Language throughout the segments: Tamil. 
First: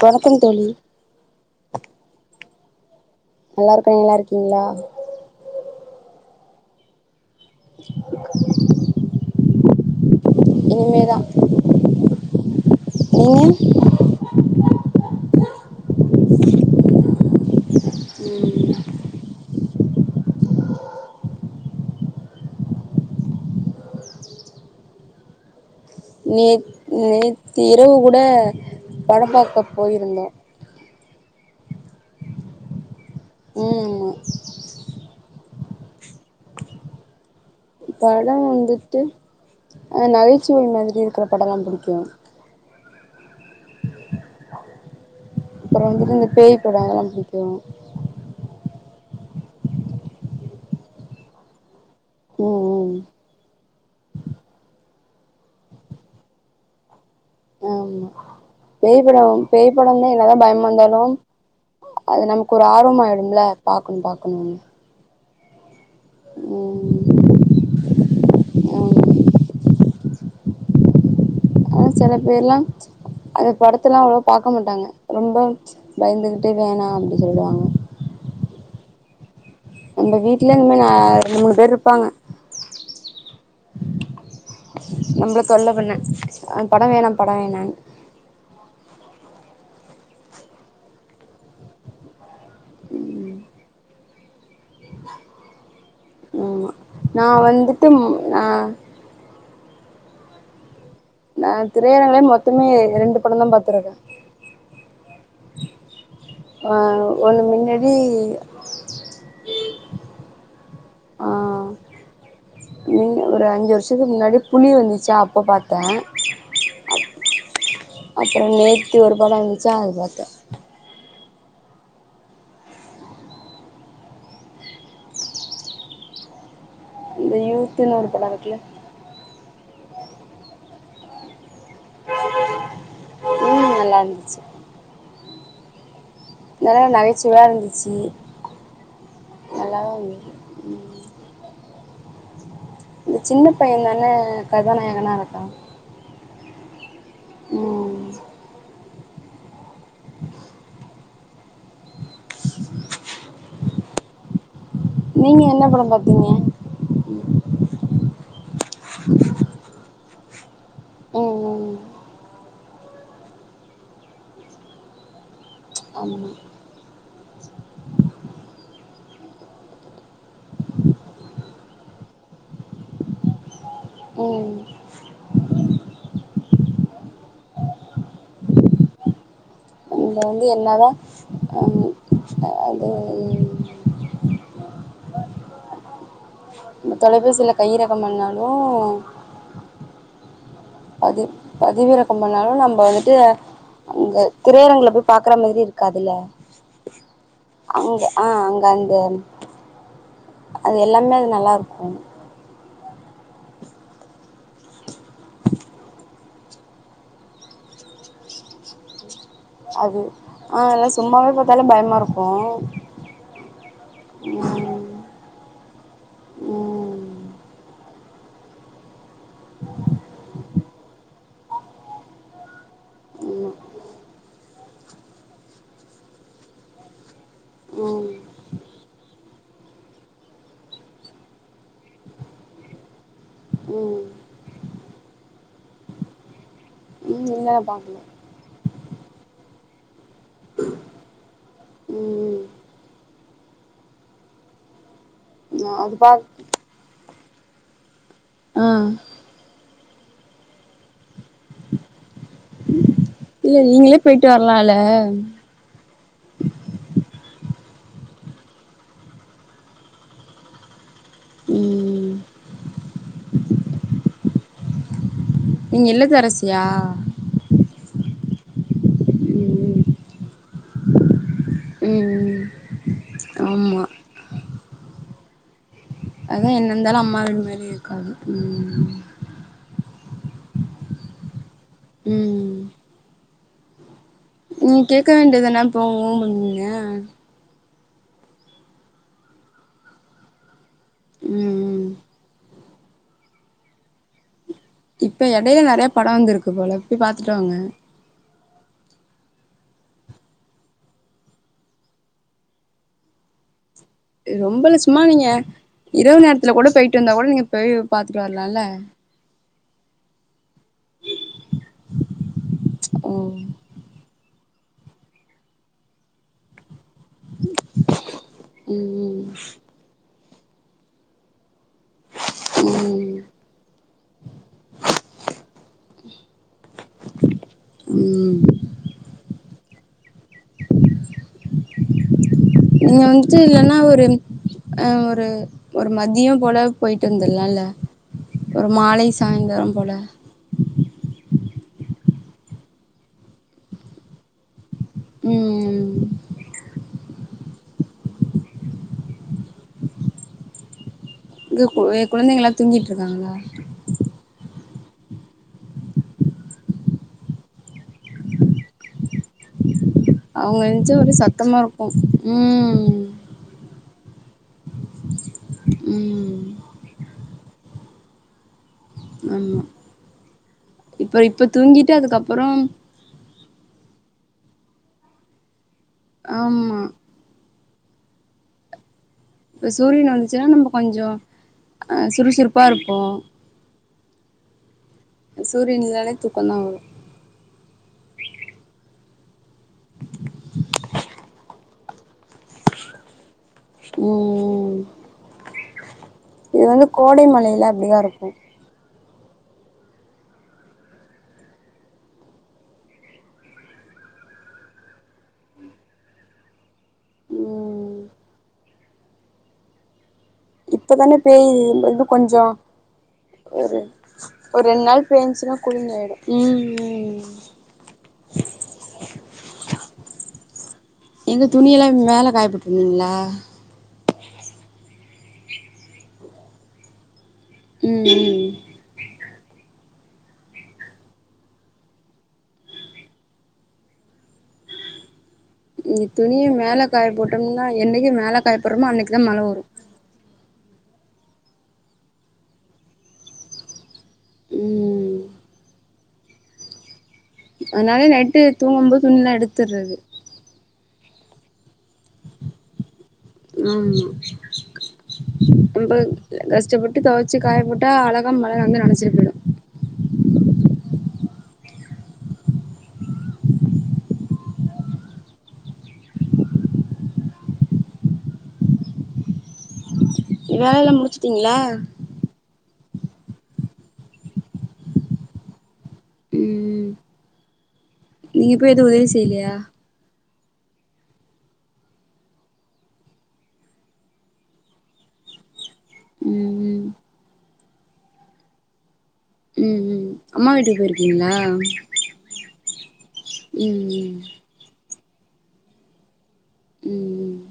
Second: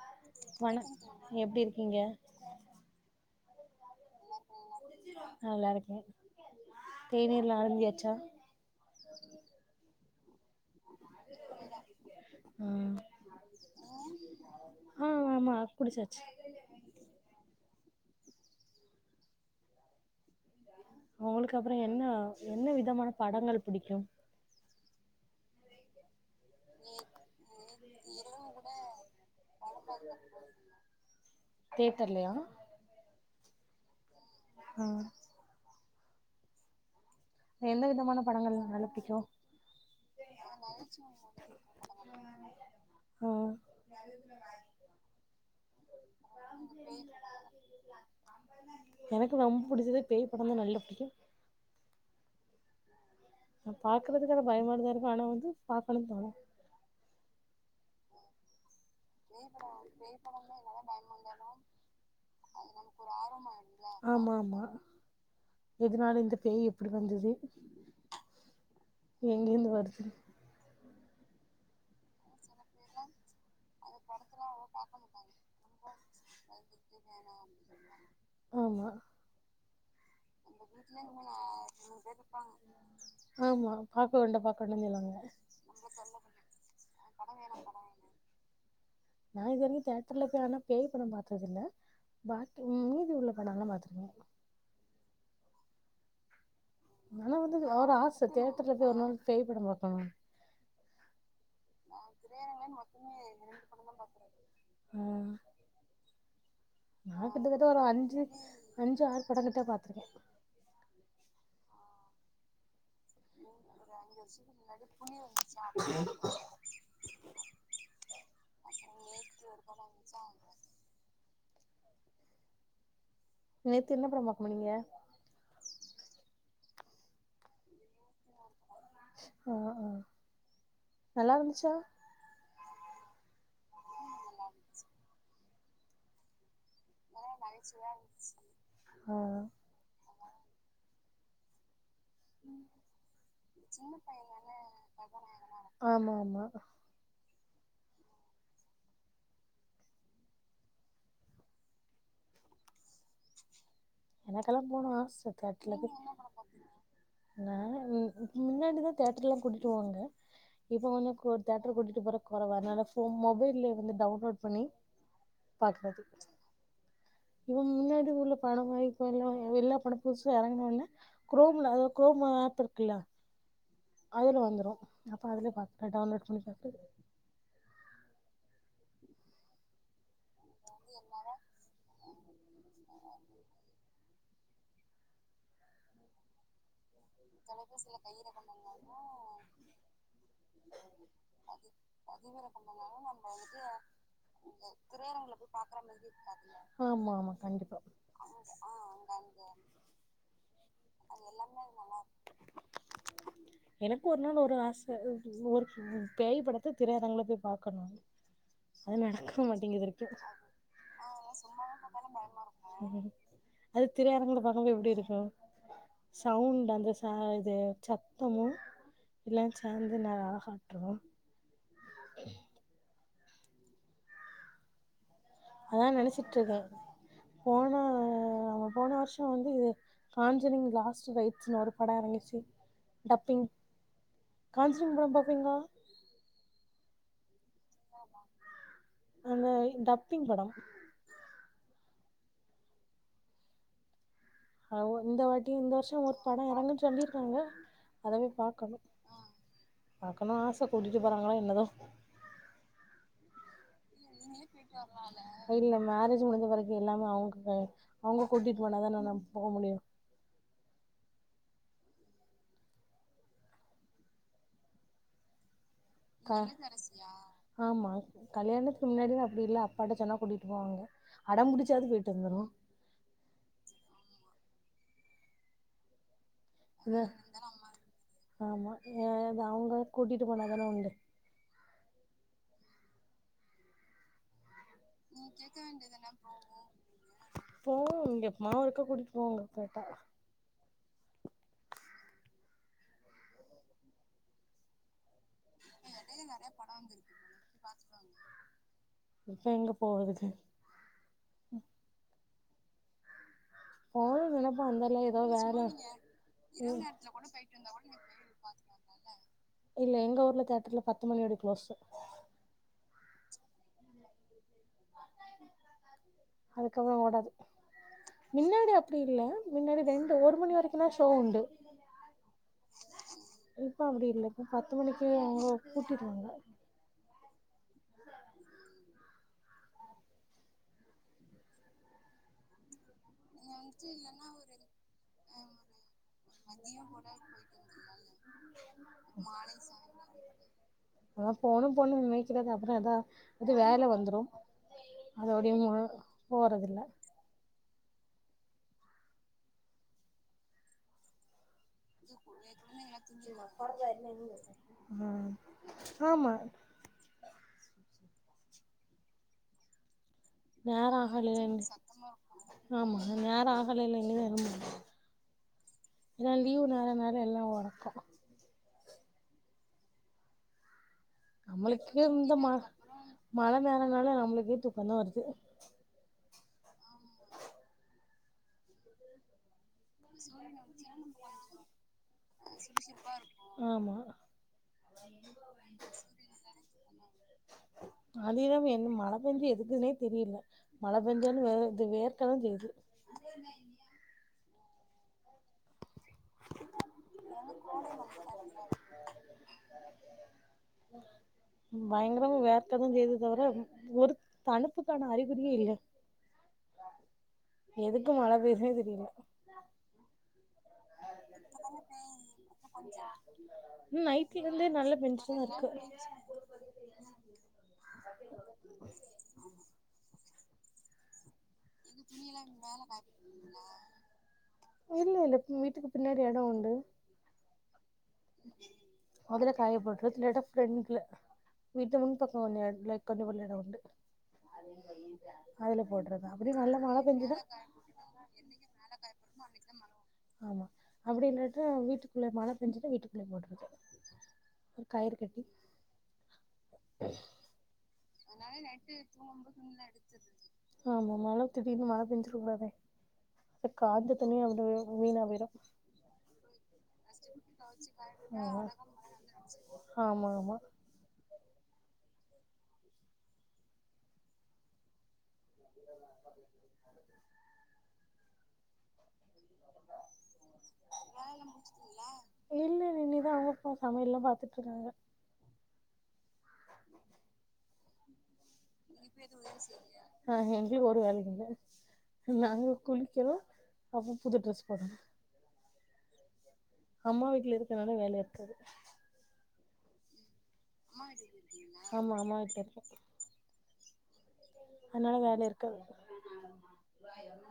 வணக்கம் தோழி வணக் எப்டி இருக்கீங்க நல்லா இருக்க நல்லா இருக்கீங்ளா நல்லா இருக்கே தேநீர்ல்லா அருந்தியாச்சா இனிமேதா ம் நீங்க ஆ ஆமா குடிச்சாச்சு ம் ம் உங்களுக்கு அப்புறோ என்ன என்ன விதமான படங்கள் புடிக்கு நே நேத்து இரவு கூட படம் பாக்க போயிருந்தோ தேட்டர்லயா ம் அ எந்த விதமான படம் படங்கள் நல்லா வந்துட்டு பிடிக்கு அ நகைச்சுவை மாதிரி இருக்கற படோல்லா பிடிக்கு அ அப்புறோ வந்துட்டு இந்த பேய் படோ அதெல்லா பிடிக்கு எனக்கு ரொம்ப புடிச்சதே பேய் படோ தா நல்ல புடிக்கு ம் ம் ஆனா பாக்கறதுக்கு ஆனா‌ பயமதா இருக்கு ஆனா வந்து பாக்கணுன் தோனு ஆமா பேய் படம் பேய் படம்தா என்னதா பயமா இந்தாலும் அது நமக்கு ஒரு ஆர்வம் ஆயிடும்ல பாக்கணு ஆமா பாக்கணு ஆமா எதுனால இந்த இந்த பேய் எப்டி வந்தது ஆமா எங்கந்து வருது அ செல பேர்லாம் அந்த படத்த எல்லா அவ்ள பாக்க மாட்டாங்க ரொம்ப பயந்துகிட்டே வேணாம் அப்டி சொல்லுவாங்க ஆமா அந்த வீட் ஆமா பாக்க வேண்ட நம்மள தொல்ல பண்ண படம் வேணா படம் வேணாம்னு நா இது வரைக்கும் தேட்டர்ல போய் ஆனா பேய் படம் பத்தது இல்ல பாக்கி உ மீதி உள்ள படம் எல்லாம் பாத்துருக்க ஆமா நா ஆனாலு வந்து வந்துட்டு ஒரு ஆச நா தியட்டர்ல போய் ஒரு நாள் பேய் பட பாக்கணு நா திரையரங்குல மொத்தமே ரண்டு பட தா பாத்துருக்க அ ஆ நா ஒன்னு கிட்டத்தட்ட ஒரு மின்னாடி அஞ்சு அஞ்சு ஆறு பட கிட்ட பாத்துருக்கே ஆ ஒரு அஞ்சு வருஷத்துக்கு முன்னாடி புலி வந்துச்சா அப்ப பாத்த அப்றம் நேத்தி ஒரு படம் வந்துச்சா அது பாத்த நேத்து என்ன படம் பாகம நீங்க இந்த யூத்ன்னு ஒரு படம் இருக்குல ஆ ஆ நல்லா இருந்துச்ச ம் நல்லா இருந்ச்சு நல்ல நகைச்சுவையா இருந்ச்சு ஆ நல்ல தா இருந் இந்த சின்ன பையன தானே கதாநாயகனா இருக்கா ஆமாமா ம் எனகல்லாம் போனு ஆச நீங்கள் என்ன கட்டுல படம் பார்த்தீங்க ஆ மின்னாடி தா தியட்டர்லாம் கூட்டிட்டு போவாங்க இப்ப வந்து ஒரு கு ம் தியேட்டர் ம் கூட்டிட்டு போற கொறவு அனால சே மொபைல்ல வந்து டவுன்லோட் பண்ணி பாக்கறது ஆமாம் இவுங் எங்க ஊர்ல பணம் வாங்கி இப்ப எல்லா படம் புதுசும் இறங்கணுனே குரோம்ல அதா குரோம் ஆப் இருக்குல்ல அதுல ம் வந்துடும் அப்ப அதுலயே பாத்துப்ப டவுன்லோட் பண்ணி பாத்துட்டு அதுல வந்து என்ன தான் ம் அது தொலை பேசியில கை ரகம் பண்ணாலும் பதி அது பதிவிறக்கம் அது வேற பண்ணாலும் பண்றாங்க நம்ம வந்துட்டு அங்கே இந்த திரையரங்கில் போய் பார்க்குற திரையரங்கல போயி மாதிரி இருக்காதுல்ல பாக்க ஆமா ஆமா கண்டிப்பா அங்கே ஆ அதுல எல்லாமே அது எல்லாமே நல்லாருக்கு எனக்கு ஒரு நாள் ஒரு ஆச ஒரு பேயி படத்த திரையரங்குல போய் பாக்கணுனு அது நடக்க அது மாட்டேங்குறது ஆ எல்லா சும்மாவே பாத்தாலே பயமா இருக்கு அது திரையரங்குல ம் பாக்கும்போது எப்டி இருக்கு சவுண்ட் அந்த ச ம் இது சா சுத்தமும் எல்லாம் சேர்ந்து நல்ல அழகு காட்டுவோம் ஆமா அதா நெனைச்சிட்டுருக்கே போன ம் போன வருஷோ வந்து இது காஞ்சுரிங் லாஸ்ட் ரைட்ஸ்னு ஒரு படோ எறங்குச்சு டப்பிங் ம் ம் காஞ்சுரிங் படோ பாப்பிங்களா இல்ல பாக் அந்த டப்பிங் படோ ம் அ இந்த வாட்டி நா இந்த அது வருஷோ ஒரு பாக் படோ எறங்குன்னு சொல்லிருக்காங்க அதவே ஆ பாக்கணு பாக்கணு ஆச கூட்டிட்டு போறாங்களா என்னதா இல்ல நீங்களே போயிட்டு வர்லால இல்ல மேரேஜ் முடிஞ்ச பெறகு எல்லாமே அவுங்க கை அவுங்க கூட்டிட்டு போன தான நம் போக முடியு ம் நீங்க க இல்லத்தரசியா ஆமா கல்யாணத்துக்கு முன்னாடினா அப்புடி இல்ல ம் அப்பாட்ட சொன்னா கூட்டிட்டு போவாங்க அடம் புடிச்சாவ்து போயிட்டு ம் வந்துருவோ ஆமா அதா என்ன இருந்தாலு இது அம்மா வீடு மாரி இருக்காது ஆமா ம் ஆ இது அவங்க கூட்டிட்டு போனா தானே உண்டு ம் நீங் கேக்க வேண்டியது தானே போவோ அப்டின்னு போவோ இங்க எப்பமா ஒருக்க கூட்டிட்டு போவாங்க கேட்டா ம் ம் இப்ப எடைல நெறைய படோ வந்துருக்கு போல போய் பாத்துட்டுவாங்க இப்போ எங்க போகறது போனு நெனைப்ப ரொம்பல வந்தர்லா சும்மா நீங்க எதாது வேல இரவு நேரத்துல கூட ம் போயிட்டு வந்தா கூட நீங்க போய் பாத்துட்டு வரலால்ல இல்ல எங்க ஊர்ல தியேட்டர்ல பத்து மணியோட குளோஸ்சு ஓ அதுக்கப்ற ஓடாது மின்னாடி அப்டி இல்ல ம் மின்னாடி ரெண்டு ஒரு மணி வரைக்குலா ஷோ உண்டு ம் இப்போ அப்டி இல்ல இப்ப பத்து மணிக்கே அவ்ங்க பூட்டிடுவாங்க ம் நீங்க வந்துட்டு இல்லன்னா ஒரு அ ஒரு ஒரு மதியம் போல போய்ட்டு வந்துர்லால ஒரு மாலை சாய்ந்தரம் போல அதா போனு போனுன் நெனைக்கறதா அப்பறோ ஏதாவ் எது வேல வந்துரு அதோடியுங்க ம் போறதுல்ல இங்க கு குழந்தைங்கல்லா தூங்கிட்டு இருக்காங்களா ம் ஆமா அவங்க நேரோ எந்துச்சு ஒரே ஆகலியே சத்தமா இருக்கு ஆமா ம் நேரோ ஆ கலைலே [inaudible] ஏன் ம் லீவு நேரோனால எல்லா ஒறக்கோ ஆமா இப்ப இப்ப தூங்கிட்டு நம்மளுக்கே இந்த ம அதுக்கப்பறம் மழ நேரோனால நம்ளுக்கே தூக்கந்தா வருது ஆமா இப்போ சூரியன் வந்ச்சுன்னா நம்ப கொஞ்சோ அ சுறுசுறுப்பா இருப்போ ஆமா சூரியன் இல்லனாலே தூக்கந்தா வரு அது என்னமோ எங்க மழ பேஞ்சா எதுக்குதுனே தெரியல மழ பெஞ்சாலு வே இது வேர்க்க தா செய்து ம் ம் இது வந்து கோடை மழைல அப்டிதா இருக்கு ம் பயங்கரமா வேர்க்கதா செய்து தவிர ஒரு தணுப்புக்கான அறிகுறியே இல்ல ம் எதுக்கு மழ பேய்துனே தெரில இப்பதான பேயுது இது கொஞ்சோ ஒரு ம் நைட்லருந்து நல்ல பெஞ்சுட்தா இருக்கு ம்ம் [unintelligible] [unintelligible] எங்க துணியெல்லா மேல காய போட்ருந்திங்களா இல்ல இல்ல வீட்டுக்கு பின்னாடி எடம் உண்டு ம் ம் அதுல காயப்போட்றது இல்லனா ஃப்ரன்ட்ல வீட்ல முன் பக்க உள்ள இடத்துல [unintelligible] கொன்ன எடோ உண்டு அதுல இங்க போட்றததா துணிய அப்டிய நல்லா மேல மழ காய பெஞ்சுதா போட்டோம்னா என்னைக்கு மேல காய போட்றோமோ அன்னைக்குதா மழ வரு ஆமா அப்டி இல்லாட்டா வீட்டுக்குள்ள மழ பெஞ்சுதுனா வீட்டுக்குள்ள போட்ரு ஒரு கயிறு ம் கட்டி அதனால நைட்டு தூங்கு போ துணிலா எடுத்துர்றது ஆமா மழ திடீர்னு மழ பெஞ்சிருதானே ம் போயிரு நம்ப கஷ்டப்பட்டு தொவை ச்சு காய போட்டா அழகா மழ வந்து நனச்சிட்டு போய்டோ ஆமாமா வேலல்லா முடிச்சுட்டீங்ளா இல்ல இல்ல இனி தா அவங்கப்பா சமயல்லா பாத்துட்ருக்காங்க ம் நீங்க போய் எது உதவி செய்லியா ஆ எங்ளுக் ஒரு வேலயு இல்ல நாங்க குளிக்கிறோ அப்றோ புது ட்ரெஸ் போட்றோ ம் ம் அம்மா வீட்டல இருக்கனால வேல இருக்காது ம் ம் அம்மா வீட்டு ஆமா அம்மா வீட்ல இருக்க ம் அதனால வேல இருக்காது ம் ம் ம்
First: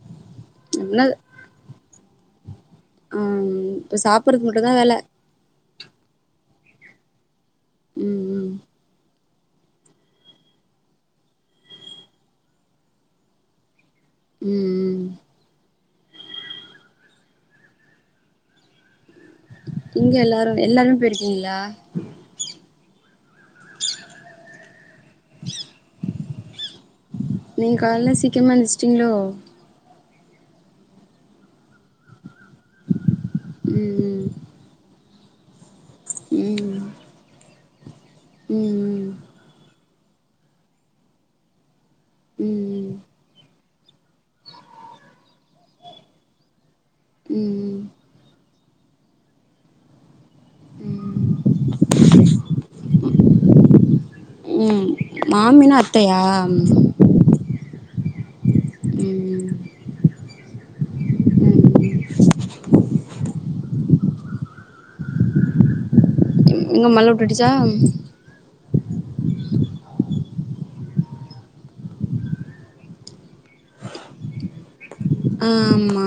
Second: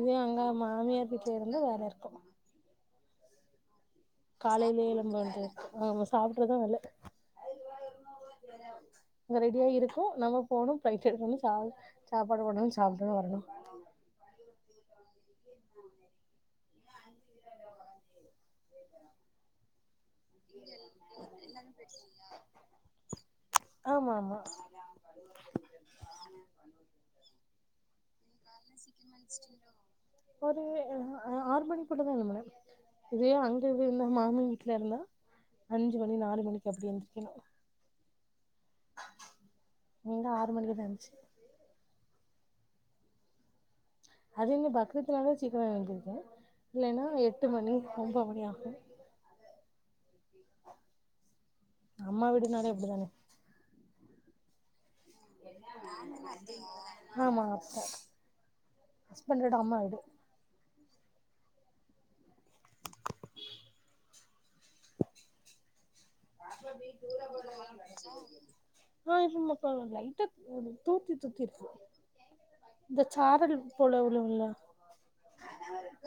இதே அங்க அப்டின்னா மாமியார் வீட்ல இருந்தா வேல இருக்கும் ம் காலையிலயே எலம்பவேன்டுருக்கும் ஆமா சாப்ட்றதா வேல ம் ம் இங்க ரெடியாருக்கும் நம்ம போனும் ப்ளேட் எடுக்கணும் சா சாப்பாடு போடணும் சாப்பிட்டோன்ன வரணும் ம் ம் இங்க எல்லாரும் எல்லாருமே போயிருக்கீங்களா ஆமாமா நீங்க காலைல சீக்கிரமா எந்துருச்சுட்டீங்களோ ஒரு ஆறு மணி கூட தா எழும்பனே இதே அங்கு வீடுனா ம் மாமி வீ வீட்ல இருந்தா அஞ்சு மணி நாலு மணிக்கு ம் அப்படி எந்திரிக்கணும் ம் ம் இங்க ஆறு மணிக்குதா எந்துச்சு ம் ம் அது என்ன பக்ரீத்துனாலதா சீக்கிரம் எழுந்திரிக்கும் இல்லன்னா எட்டு மணி ம் ஒன்பது மணி ஆகும் ம் ம் ம் அம்மா வீடுனாலே அப்டிதானெ ம் மாமினா அத்தையா ஆமா அத்த அஸ்பெண்டோட அம்மா வீடு ம் [unintelligible] எங்க மழ விட்டுடுச்சா [unintelligible] லைட்டா ஒரு தூத்தி தூத்திருக்கு இந்த சாரல் போல உள்ளல்ல ஆமா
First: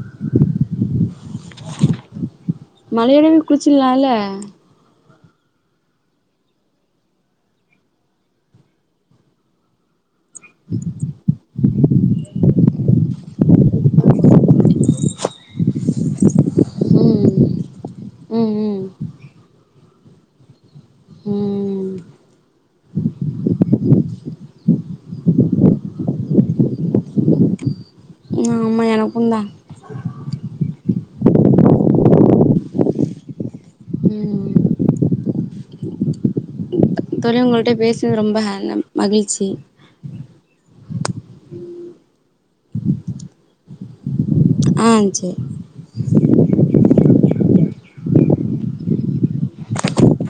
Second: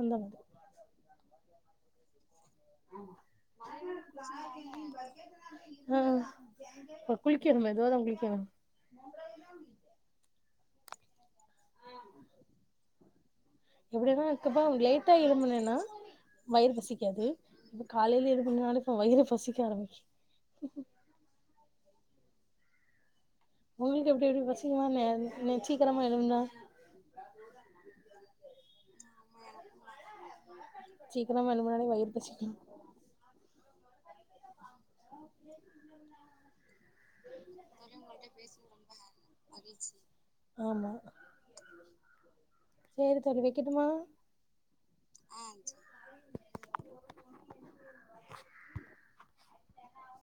அந்த மாரி மழையுடன் குளிச்சிட்லால அ இப்ப குளிக்கனு மெதுவாதா குளிக்கணு [unintelligible] ஆ எப்டினா இருக்கப்ப லைட்டா இரும்புனேனா வயிறு ம் பசிக்காது இப்ப காலையில ம் ம் எழும்பிண்னாலு இப்ப வயிறு பசிக்க ஆரம்பிக்கு ம் உங்களுக்கு எப்டி இப்டி பசிக்குமா என்ன சீக்கிரமா எழுந்தா ஆமா எனக்குந்தா சீக்கிரமா எழும்புனாலே வயிறு பசிக்கு ம் [unintelligible] தோழி உங்கள்ட்ட பேசுனது ரொம்ப ஹ ந மகிழ்ச்சி ஆமா சேரி தோழி வெக்கட்டுமா ஆ சேரி